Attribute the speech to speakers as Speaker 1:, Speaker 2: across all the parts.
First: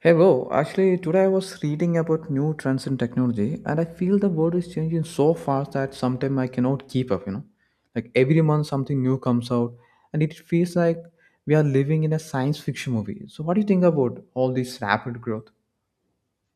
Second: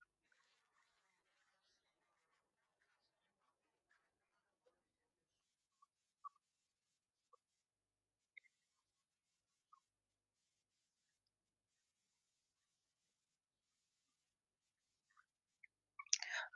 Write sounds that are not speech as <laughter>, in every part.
Speaker 1: Hey bro, actually today I was reading about new trends in technology and I feel the world is changing so fast that sometimes I cannot keep up, you know. Like every month something new comes out and it feels like we are living in a science fiction movie. So what do you think about all this rapid growth?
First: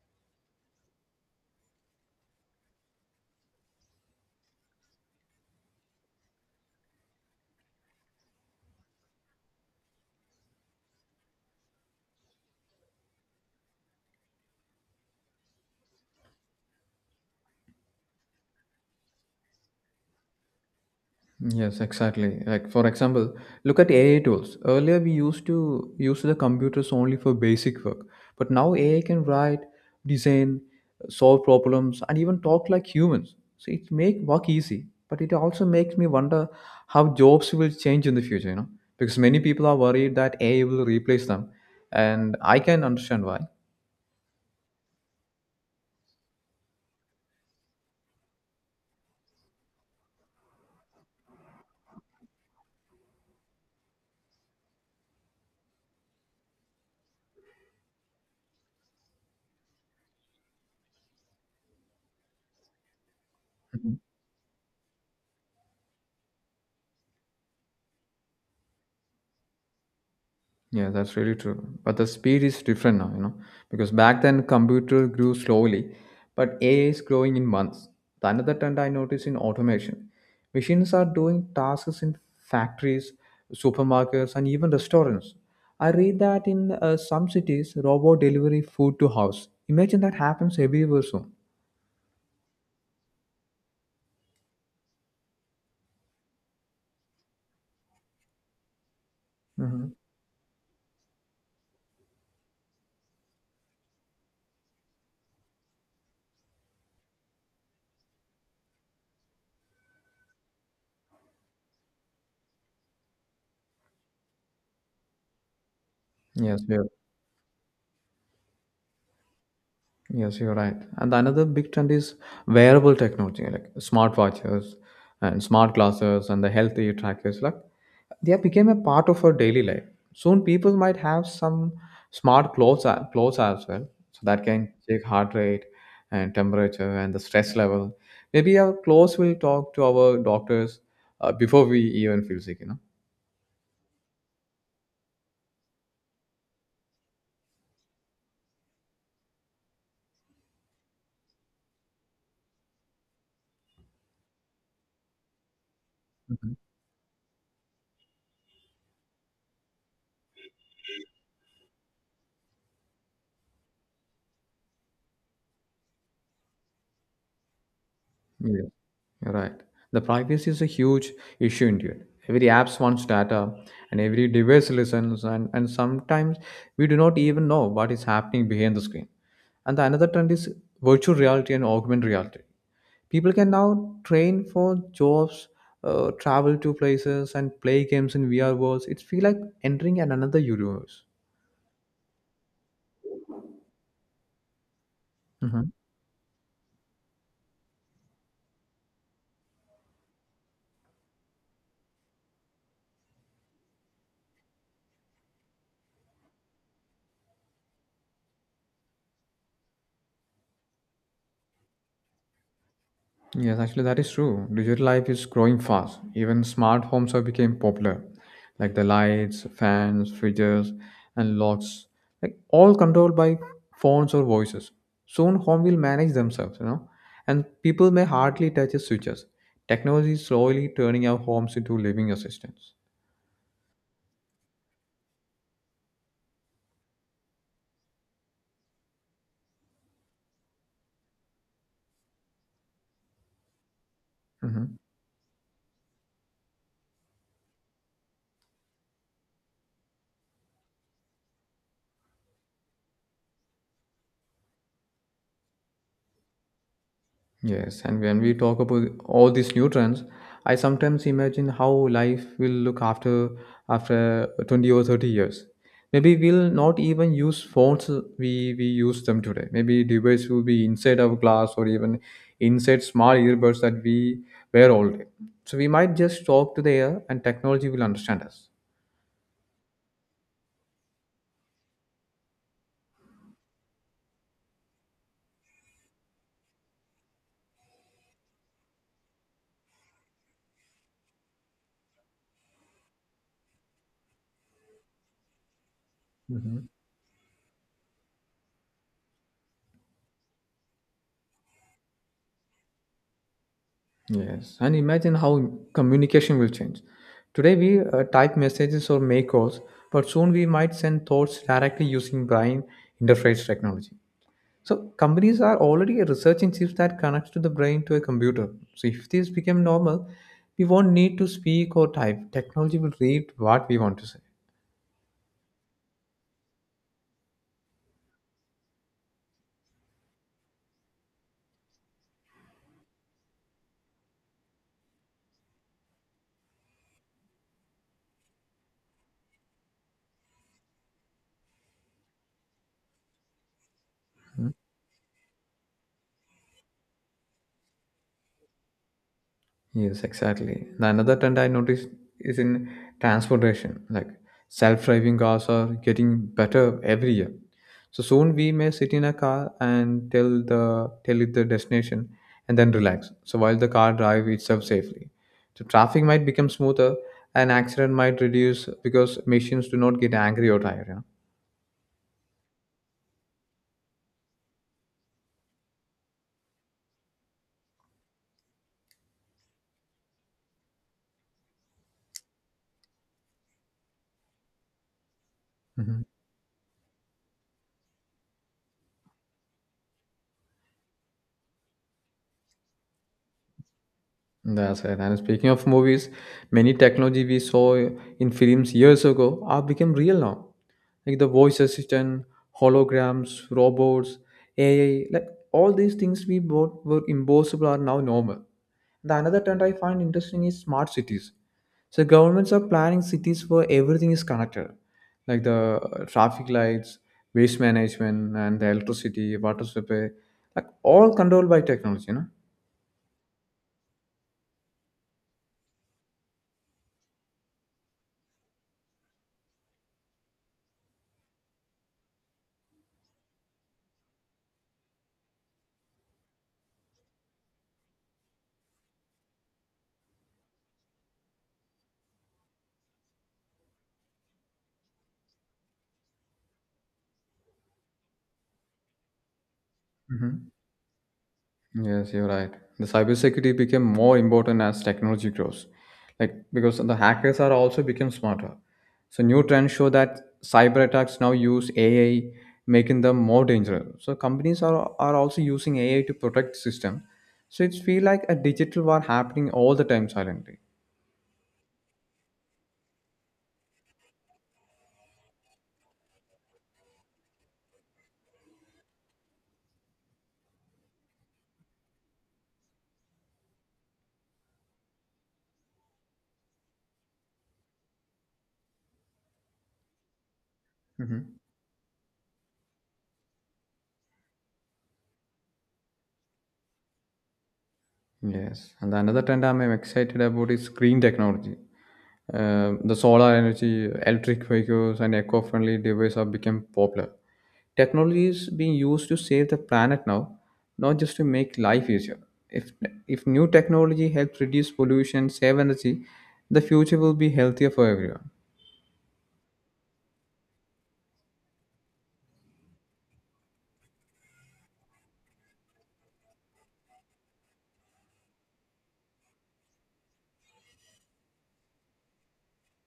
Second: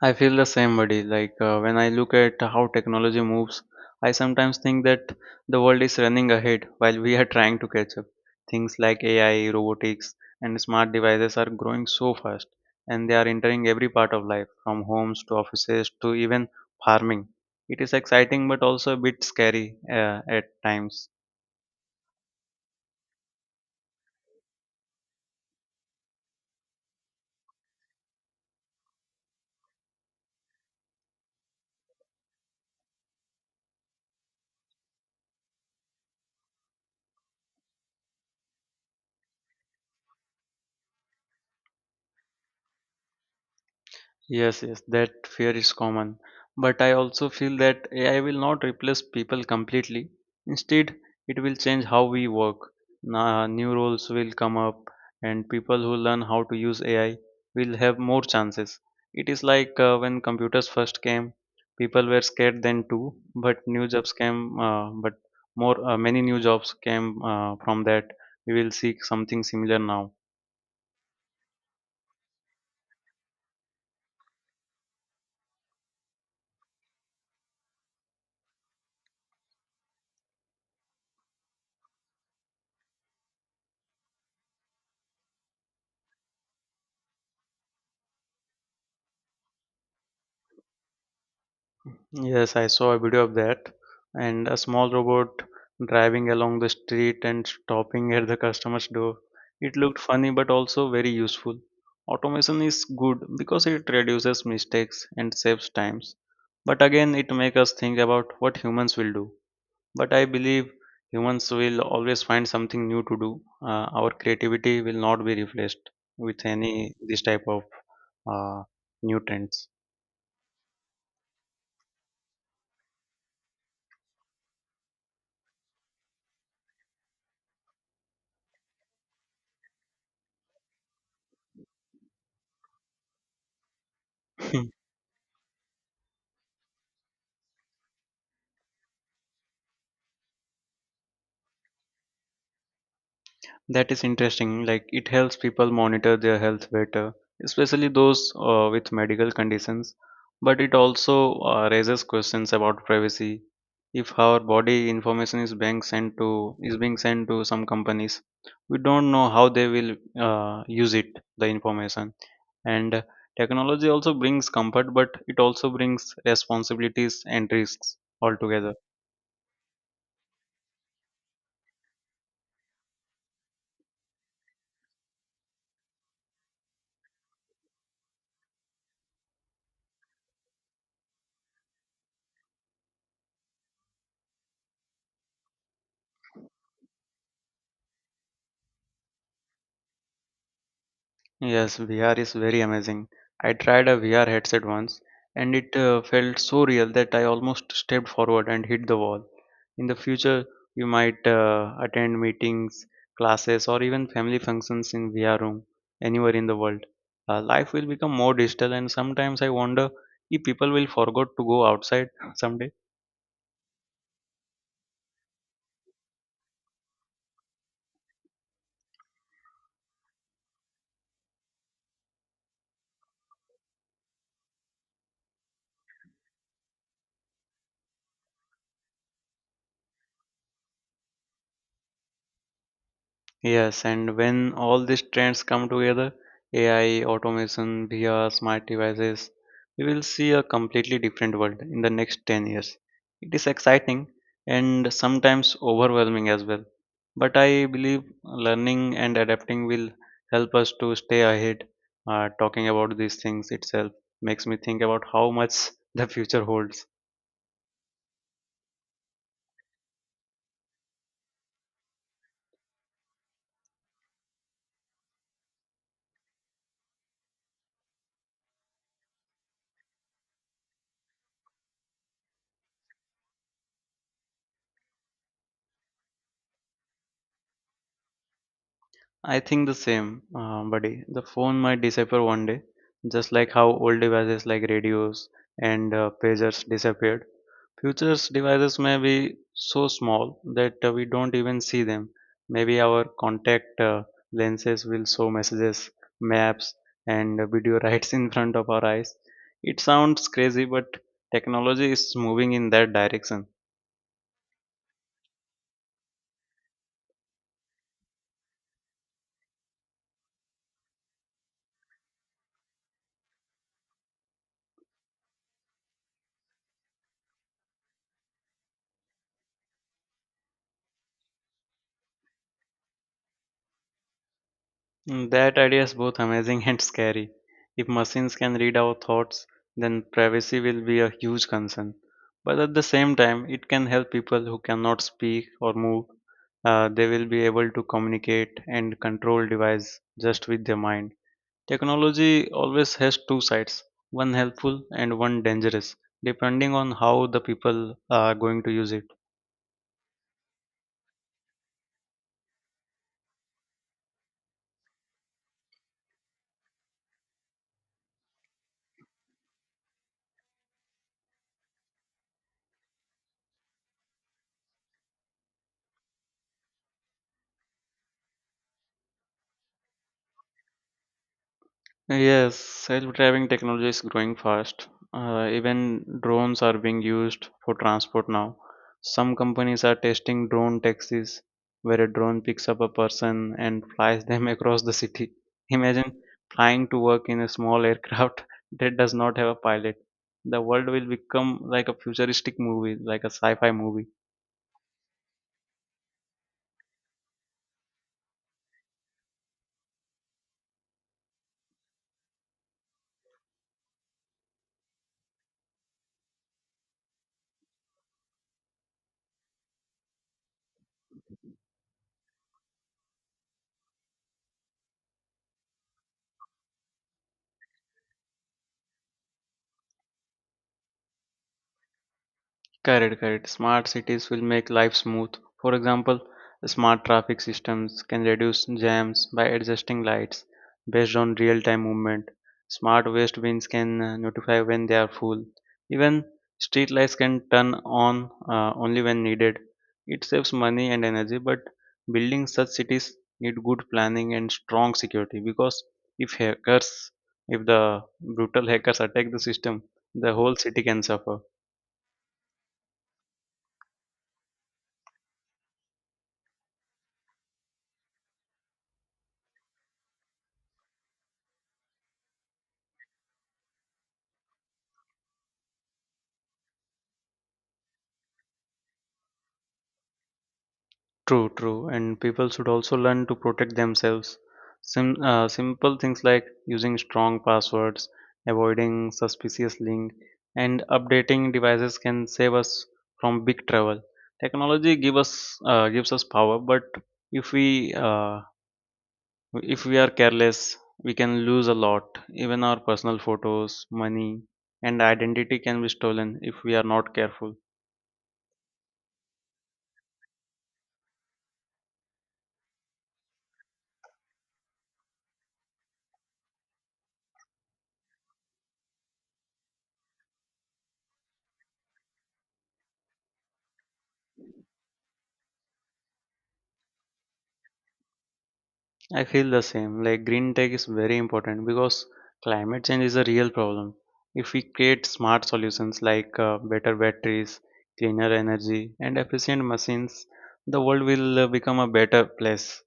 Speaker 2: I feel the same, buddy. When I look at how technology moves, I sometimes think that the world is running ahead while we are trying to catch up. Things like AI, robotics, and smart devices are growing so fast, and they are entering every part of life, from homes to offices to even farming. It is exciting, but also a bit scary at times.
Speaker 1: Yes, exactly. Like for example, look at AI tools. Earlier we used to use the computers only for basic work, but now AI can write, design, solve problems, and even talk like humans. So it make work easy, but it also makes me wonder how jobs will change in the future, you know? Because many people are worried that AI will replace them, and I can understand why.
Speaker 2: Yes, that fear is common. But I also feel that AI will not replace people completely. Instead, it will change how we work. New roles will come up, and people who learn how to use AI will have more chances. It is like when computers first came, people were scared then too, but new jobs came, but more many new jobs came from that. We will see something similar now.
Speaker 1: Yeah, that's really true. But the speed is different now, you know, because back then computer grew slowly, but AI is growing in months. The another trend I notice in automation, machines are doing tasks in factories, supermarkets, and even restaurants. I read that in some cities, robot delivery food to house. Imagine that happens everywhere soon.
Speaker 2: Yes, I saw a video of that, and a small robot driving along the street and stopping at the customer's door. It
Speaker 1: Hmm.
Speaker 2: looked funny but also very useful. Automation is good because it reduces mistakes and saves times. But again, it makes us think about what humans will do. But I believe humans will always find something new to do. Our creativity will not be replaced with
Speaker 1: Yes, yeah.
Speaker 2: any this type of uh, new trends.
Speaker 1: Yes, you're right. And another big trend is wearable technology, like smartwatches and smart glasses and the healthy trackers. Like they have become a part of our daily life. Soon, people might have some smart clothes, clothes as well, so that can
Speaker 2: <laughs>
Speaker 1: check heart rate and temperature and the stress level. Maybe our clothes will talk to our doctors before we even feel sick. You
Speaker 2: That is interesting. Like it helps people monitor their health better, especially those with medical conditions. But it also raises questions about privacy. If our body information is being sent
Speaker 1: know.
Speaker 2: to is being sent to some companies, we don't know how they will use it, the information. And technology also brings comfort, but it also brings responsibilities and risks
Speaker 1: Yeah,
Speaker 2: altogether.
Speaker 1: you're right. The privacy is a huge issue indeed. Every app wants data and every device listens and sometimes we do not even know what is happening behind the screen. And the another trend is virtual reality and augmented reality. People can now train for jobs, travel to places and play games in VR worlds. It feels like entering an another universe.
Speaker 2: Yes, VR is very amazing. I tried a VR headset once and
Speaker 1: Mm-hmm.
Speaker 2: it felt so real that I almost stepped forward and hit the wall. In the future, you might attend meetings, classes, or even family functions in VR room anywhere in the world. Life will become more digital, and sometimes I wonder if people will forget to go outside <laughs> someday.
Speaker 1: Yes, actually, that is true. Digital life is growing fast. Even smart homes have become popular, like the lights, fans, fridges, and locks, like all controlled by phones or voices. Soon, home will manage themselves, you know, and people may hardly touch the switches. Technology is slowly turning our homes into living assistants.
Speaker 2: Yes, and when all these trends come together, AI, automation, VR, smart devices, we will see a completely different world in the next 10 years. It is exciting
Speaker 1: Mhm.
Speaker 2: and sometimes overwhelming as well. But I believe learning and adapting will help us to stay ahead. Talking about these things itself makes me think about how much <laughs> the future holds.
Speaker 1: Yes, and when we talk about all these new trends, I sometimes imagine how life will look after 20 or 30 years. Maybe we'll not even use phones we use them today. Maybe device will be inside our glass or even inside small earbuds that we wear all day. So we might just talk to the air and technology will understand us.
Speaker 2: I think the same, buddy. The phone might disappear one day, just like how old devices like radios and pagers disappeared. Future's devices may be so small that we don't even see them. Maybe our contact lenses will show messages, maps, and video <laughs> rights in front of our eyes. It sounds crazy, but technology is moving in that direction.
Speaker 1: Yes, and imagine how communication will change. Today we type messages or make calls, but soon we might send thoughts directly using brain interface technology. So companies are already researching chips that connects to the brain to a computer. So if this become normal, we won't need to speak or type. Technology will read what we want to say.
Speaker 2: That idea is both amazing <laughs> and scary. If machines can read our thoughts, then privacy will be a huge concern. But at the same time, it can help people who cannot speak or move. They will be able to communicate and control device just with their mind. Technology always has two sides, one
Speaker 1: Hmm?
Speaker 2: helpful and one dangerous, depending on how the people are going to use it.
Speaker 1: Yes, exactly. The another trend I noticed is in transportation, like self-driving cars are getting better every year. So soon we may sit in a car and tell it the destination and then relax. So while the car drive itself safely. So traffic might become smoother and accident might reduce because machines do not get angry or tired. Yeah?
Speaker 2: Yes, self-driving technology is growing fast. Even drones are being used for transport now. Some companies are testing drone taxis, where a drone picks up a person and flies them <laughs> across the city.
Speaker 1: Mm-hmm.
Speaker 2: Imagine flying to work in a small aircraft <laughs> that does not have a pilot. The world will become like a futuristic movie, like a sci-fi movie.
Speaker 1: That's right. And speaking of movies, many technology we saw in films years ago are become real now. Like the voice assistant, holograms, robots, AI, like all these things we bought were impossible are now normal. The another trend I find interesting is smart cities. So governments are planning cities where everything is connected, like the traffic lights, waste management, and the electricity, water supply, like all controlled by technology, you know.
Speaker 2: Correct. Smart cities will make life smooth. For example, smart traffic systems can reduce jams by adjusting lights based on real time movement. Smart waste bins can notify when they are full. Even street lights can turn on only when needed. It saves money and energy, but building such cities need good planning and strong security because if hackers, if the brutal hackers attack the system, the
Speaker 1: Mhm.
Speaker 2: whole city can suffer.
Speaker 1: Yes, you're right. The cybersecurity became more important as technology grows, like because the hackers are also become smarter. So new trends show that cyber attacks now use AI, making them more dangerous. So companies are also using AI to protect system. So it's feel like a digital war happening all the time silently.
Speaker 2: True. And people should also learn to protect themselves. Simple things like using strong passwords, avoiding suspicious links, and updating devices can save us from big trouble. Technology gives us power, but if we uh, if we are careless, we
Speaker 1: Hmm.
Speaker 2: can lose a lot. Even our personal photos, money, and identity can be stolen if we are not careful.
Speaker 1: Yes, and another trend I'm excited about is green technology. The solar energy, electric vehicles, and eco-friendly devices have become popular. Technology is being used to save the planet now, not just to make life easier. If if new technology helps reduce pollution, save energy, the future will be healthier for everyone.
Speaker 2: I feel the same. Like green tech is very important because climate change is a real problem. If we create smart solutions like better batteries, cleaner energy, and efficient machines, the world will become a better place.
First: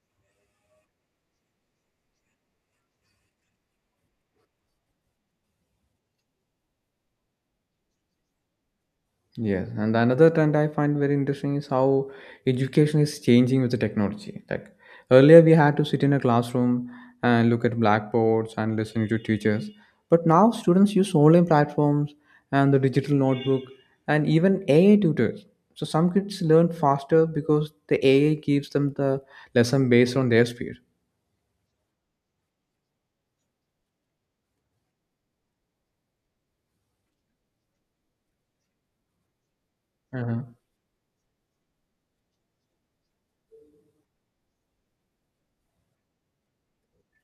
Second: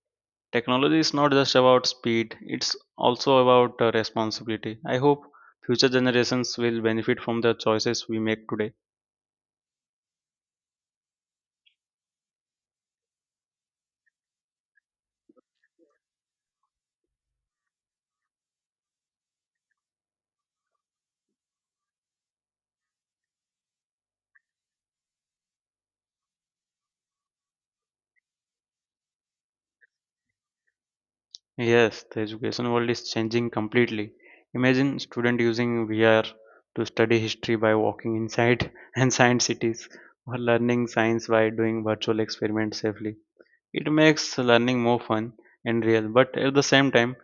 Speaker 2: Technology is not just about speed, it's also about responsibility. I hope future generations will benefit from the choices we make today.
Speaker 1: Yes, and another trend I find very interesting is how education is changing with the technology. Like earlier, we had to sit in a classroom and look at blackboards and listening to teachers, but now students use online platforms and the digital notebook and even AI tutors. So some kids learn faster because the AI gives them the lesson based on their speed.
Speaker 2: Yes, the education world is changing completely. Imagine student using VR to study history by walking inside <laughs> and science cities or
Speaker 1: Uh-huh.
Speaker 2: learning science by doing virtual experiments safely. It makes learning more fun and real, but at the same time,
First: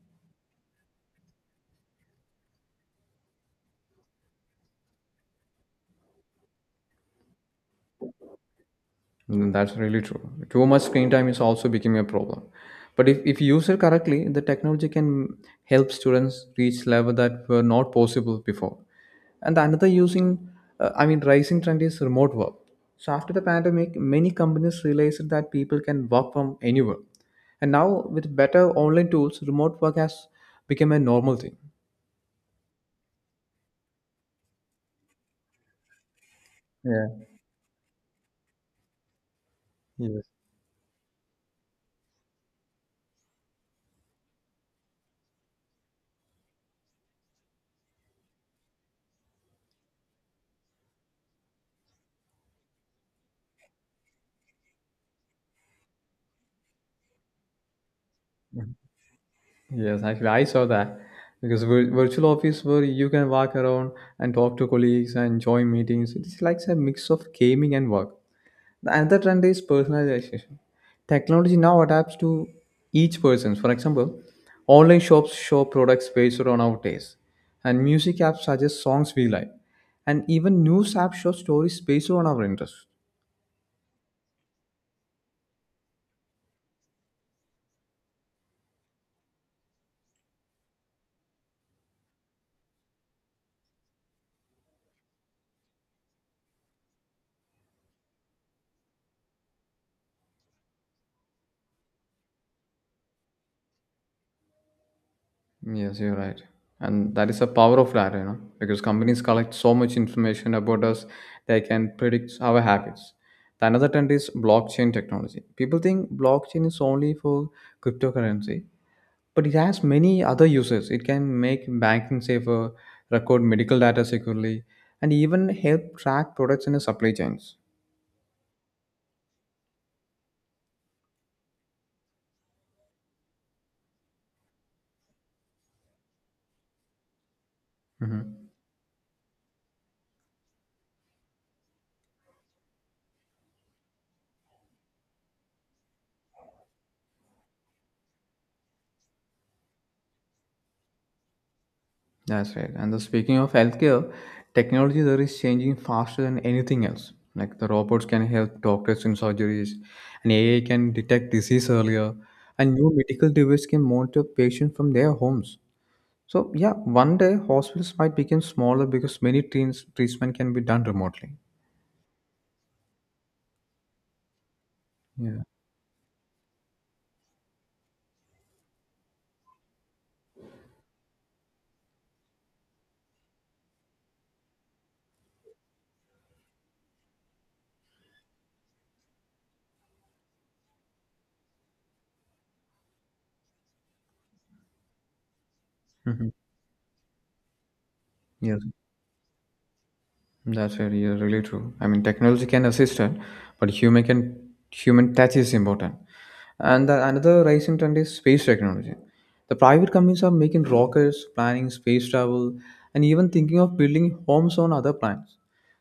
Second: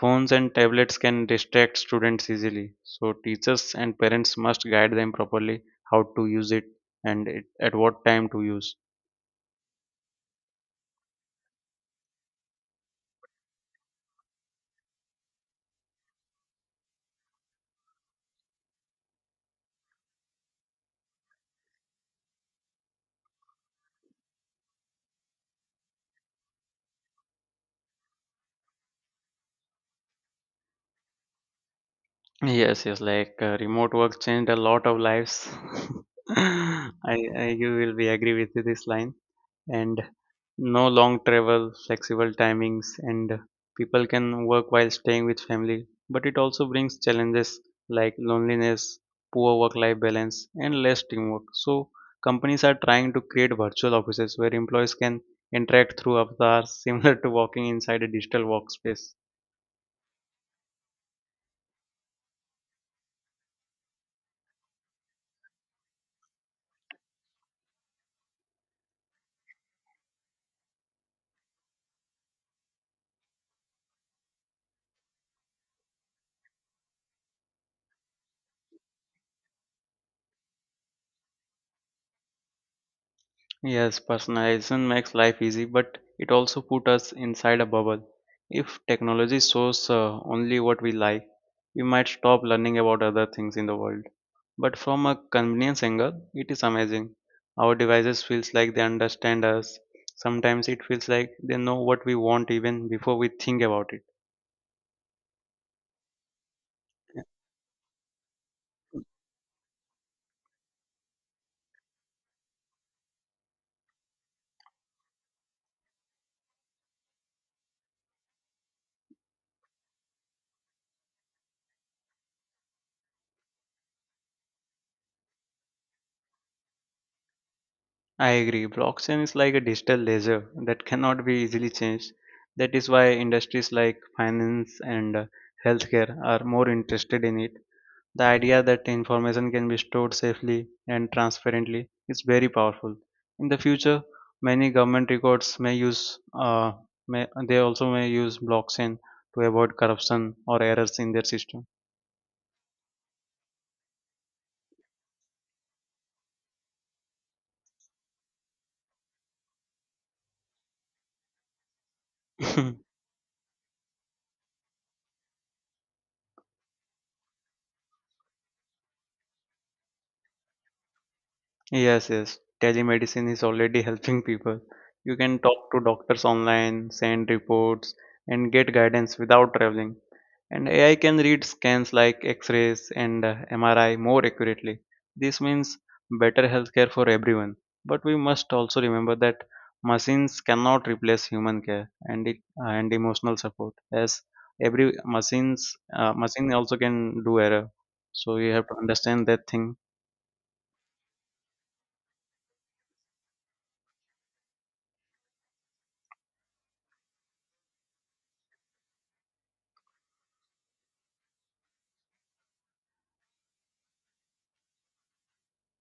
Speaker 2: phones and tablets can distract students easily. So teachers and parents must guide them properly how to use it and it, at what time to use.
Speaker 1: Mm. That's really true. Too much screen time is also becoming a problem. But if used correctly, the technology can help students reach levels that were not possible before. And another rising trend is remote work. So after the pandemic, many companies realized that people can work from anywhere. And now with better online tools, remote work has become a normal thing.
Speaker 2: Yes, remote work changed a lot of lives. <laughs> I,
Speaker 1: Yeah.
Speaker 2: I you will be agree with this line and
Speaker 1: Yes.
Speaker 2: no long travel, flexible timings, and people can work while staying with family. But it also brings challenges like loneliness, poor work-life balance, and less teamwork. So companies are trying to create virtual offices where employees can interact through avatars, <laughs> similar to walking inside a digital workspace.
Speaker 1: Yes, actually, I saw that because virtual office where you can walk around and talk to colleagues and join meetings. It's like a mix of gaming and work. The another trend is personalization. Technology now adapts to each person. For example, online shops show products based on our taste, and music apps suggest songs we like, and even news apps show stories based on our interests.
Speaker 2: Yes, personalization makes life easy, but it also put us inside a bubble. If technology shows only what we like, we might stop learning about other things in the world. But from a convenience angle, it is amazing. Our devices feels like they understand us. Sometimes it feels like they know what we want even before we think about it.
Speaker 1: Yes, you're right. And that is a power of data, you know, because companies collect so much information about us, they can predict our habits. The another trend is blockchain technology. People think blockchain is only for cryptocurrency, but it has many other uses. It can make banking safer, record medical data securely, and even help track products in the supply chains.
Speaker 2: I agree. Blockchain is like a digital ledger that cannot be easily changed. That is why industries like finance and healthcare are more interested in it. The
Speaker 1: Mhm.
Speaker 2: idea that information can be stored safely and transparently is very powerful. In the future, many government records may use may, they also may use blockchain to avoid corruption or errors in their system.
Speaker 1: That's right. And the speaking of healthcare, technology there is changing faster than anything else. Like the robots can help doctors in surgeries, and AI can detect disease earlier, and
Speaker 2: <laughs>
Speaker 1: new medical devices can monitor patients from their homes. So yeah, one day hospitals might become smaller because many treats treatment can be done remotely.
Speaker 2: Yes. Telemedicine is already helping people. You can
Speaker 1: Yeah.
Speaker 2: talk to doctors online, send reports, and get guidance without traveling. And AI can read scans like X-rays and MRI more accurately. This means better healthcare for everyone. But we must also remember that machines cannot replace human care and emotional support, as every machines
Speaker 1: Mhm.
Speaker 2: machine also can do error. So you
Speaker 1: Yes.
Speaker 2: have to understand that thing.
Speaker 1: That's very really true. I mean, technology can assist it, but human touch is important. And another rising trend is space technology. The private companies are making rockets, planning space travel, and even thinking of building homes on other planets.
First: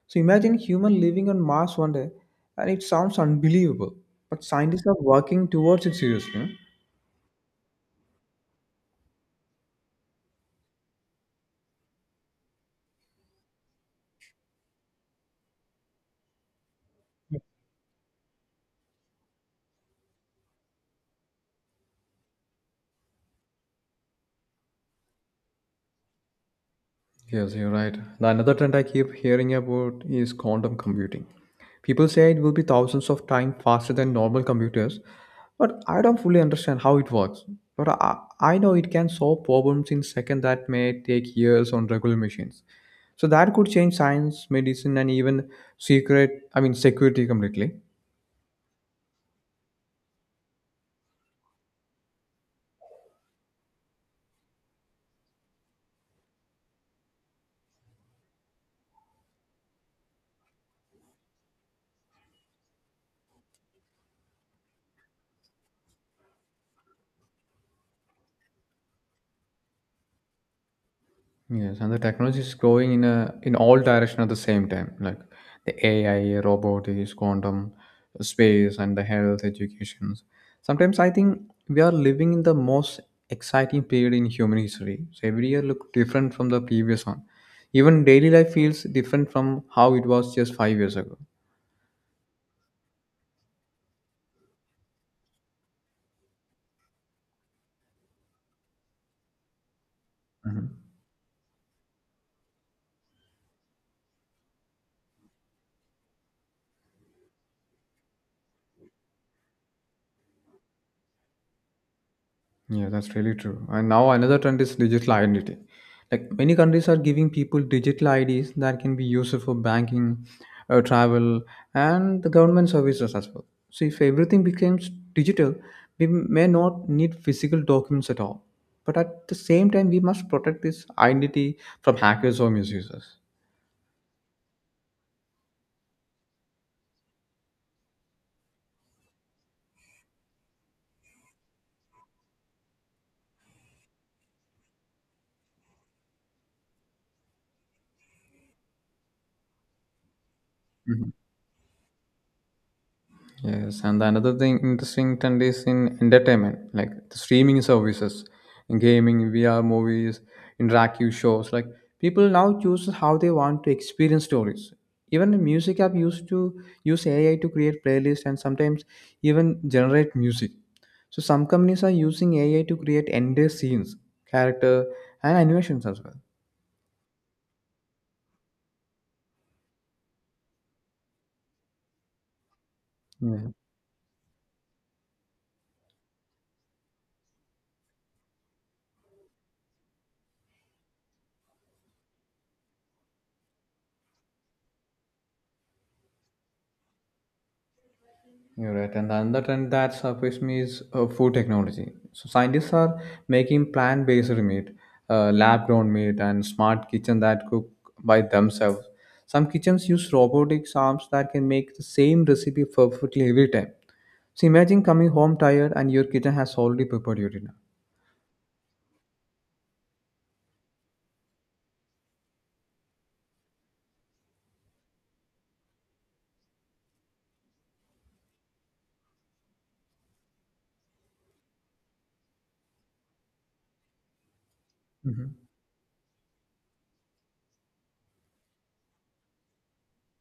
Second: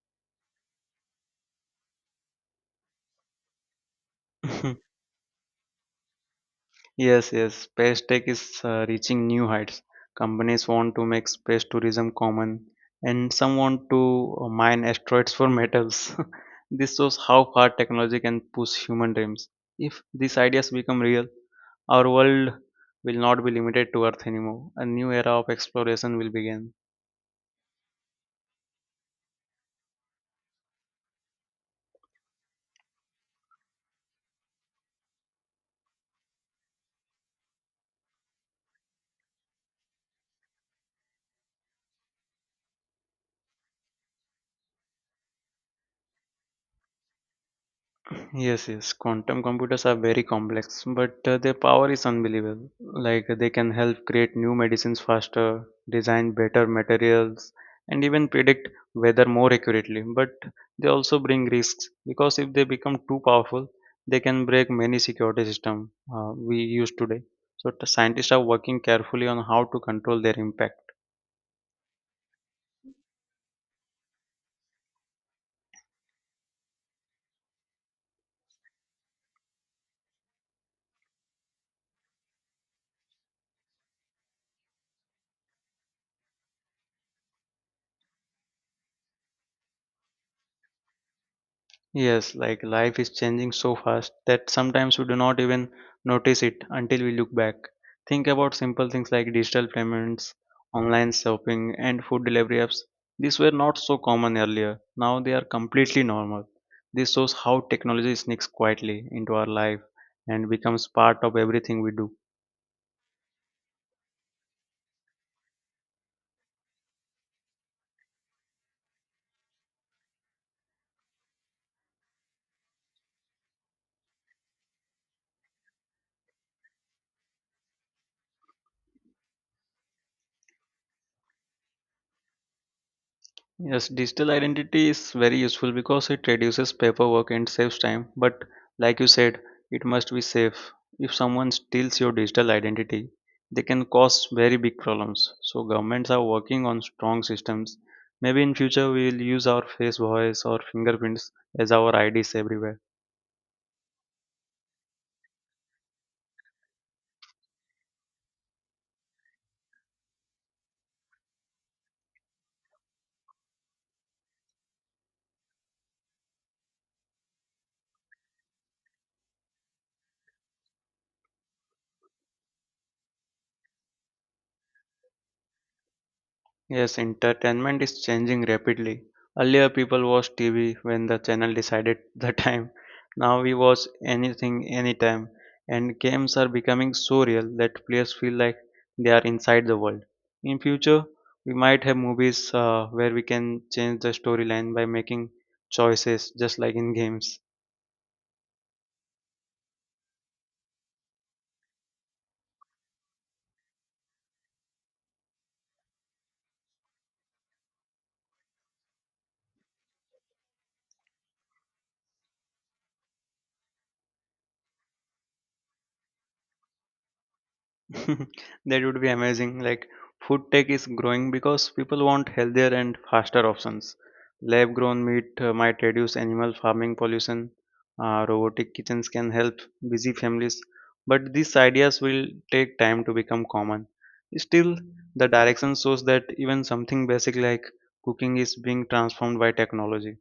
Speaker 1: So imagine human living on Mars one day, and it sounds unbelievable. But
Speaker 2: <laughs>
Speaker 1: scientists are working towards it seriously.
Speaker 2: Yes, space tech is reaching new heights. Companies want to make space tourism common, and some want to mine asteroids for metals. <laughs> this shows how far technology can push human dreams. If these ideas become real, our world will not be limited to Earth anymore. A new era of exploration will begin.
Speaker 1: Yes, you're right. The another trend I keep hearing about is quantum computing. People say it will be thousands of times faster than normal computers, but I don't fully understand how it works. But I know it can solve problems in seconds that may take years on regular machines. So that could change science, medicine, and even secret, I mean, security completely.
Speaker 2: Yes. Quantum computers are very complex, but their power is unbelievable. Like they can help create new medicines faster, design better materials, and even predict weather more accurately. But they also bring risks because if they become too powerful, they can break many security systems we use today. So the scientists are working carefully on how to control their impact.
Speaker 1: Yes, and the technology is growing in a in all direction at the same time, like the AI, robotics, quantum, space, and the health education. Sometimes I think we are living in the most exciting period in human history. So every year look different from the previous one. Even daily life feels different from how it was just 5 years ago.
Speaker 2: Yes, like life is changing so fast that sometimes we do not even notice it until we look back. Think about simple things like digital payments, online shopping, and food delivery apps. These were not so common earlier. Now they are completely normal. This shows how technology sneaks quietly into our life and becomes part of everything we do.
Speaker 1: Yeah, that's really true. And now another trend is digital identity. Like many countries are giving people digital IDs that can be used for banking, travel, and the government services as well. So if everything becomes digital, we may not need physical documents at all. But at the same time, we must protect this identity from hackers or misusers.
Speaker 2: Yes, digital identity is very useful because it reduces paperwork and saves time. But like you said, it must be safe. If someone steals your digital identity, they can cause very big problems. So governments are working on strong systems. Maybe in future we will use our face, voice, or
Speaker 1: Mm-hmm.
Speaker 2: fingerprints as our IDs everywhere.
Speaker 1: Yes, and another thing interesting trend is in entertainment, like the streaming services, gaming, VR movies, interactive shows. Like people now choose how they want to experience stories. Even the music app used to use AI to create playlists and sometimes even generate music. So some companies are using AI to create entire scenes, character, and animations as well.
Speaker 2: Yes, entertainment is changing rapidly. Earlier, people watched TV when the channel decided the <laughs> time. Now
Speaker 1: Yeah.
Speaker 2: we watch anything, anytime. And games are becoming so real that players feel like they are inside the world. In future, we might have movies where we can change the storyline by making choices, just like in games.
Speaker 1: You're right, and the another trend that surprised me is food technology. So scientists are making plant-based meat, lab-grown meat, and smart kitchen that cook by themselves. Some kitchens use robotic arms that can make the same recipe perfectly every time. So imagine coming home tired and your kitchen has already prepared your dinner.
Speaker 2: <laughs> That would be amazing. Like food tech is growing because people want healthier and faster options. Lab grown meat might reduce animal farming pollution. Robotic kitchens can help busy families, but these ideas will take time to become common. Still, the
Speaker 1: Mhm.
Speaker 2: direction shows that even something basic like cooking is being transformed by technology.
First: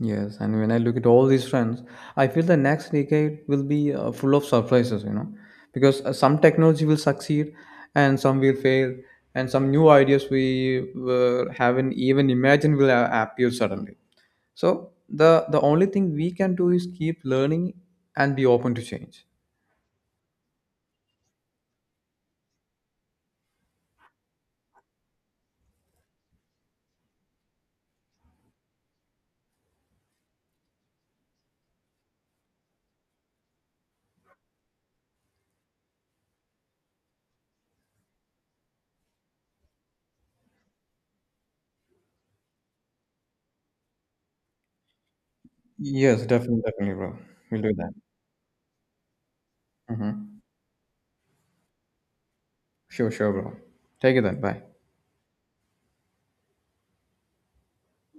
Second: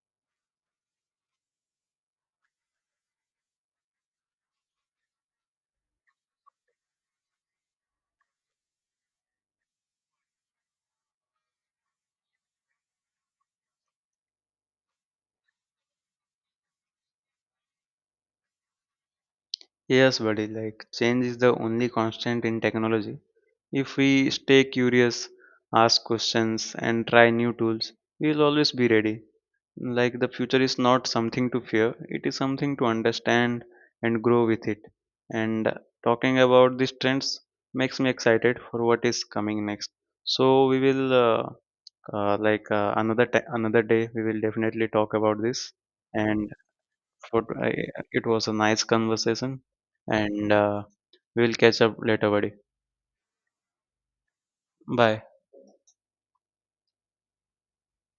Speaker 1: Yes, and when I look at all these trends, I feel the next decade will be full of surprises, you know, because some technology will succeed and some will fail, and some new ideas we haven't even imagined will appear suddenly. So the only thing we can do is keep learning and be open to change.
Speaker 2: Yes, buddy, like change is the only constant in technology. If we stay curious, ask questions, and try new tools, we'll always be ready. Like the future is not something to fear, it is something to understand and grow with it. And talking about these trends makes me excited for what is coming next. So we will another day we will definitely talk about this.
Speaker 1: Yes,
Speaker 2: And
Speaker 1: definitely, definitely, bro.
Speaker 2: for
Speaker 1: We'll do
Speaker 2: I
Speaker 1: that.
Speaker 2: It was a nice conversation,
Speaker 1: Hmm.
Speaker 2: and we'll catch up later, buddy.
Speaker 1: Sure, sure, bro. Take it then. Bye.
Speaker 2: Bye.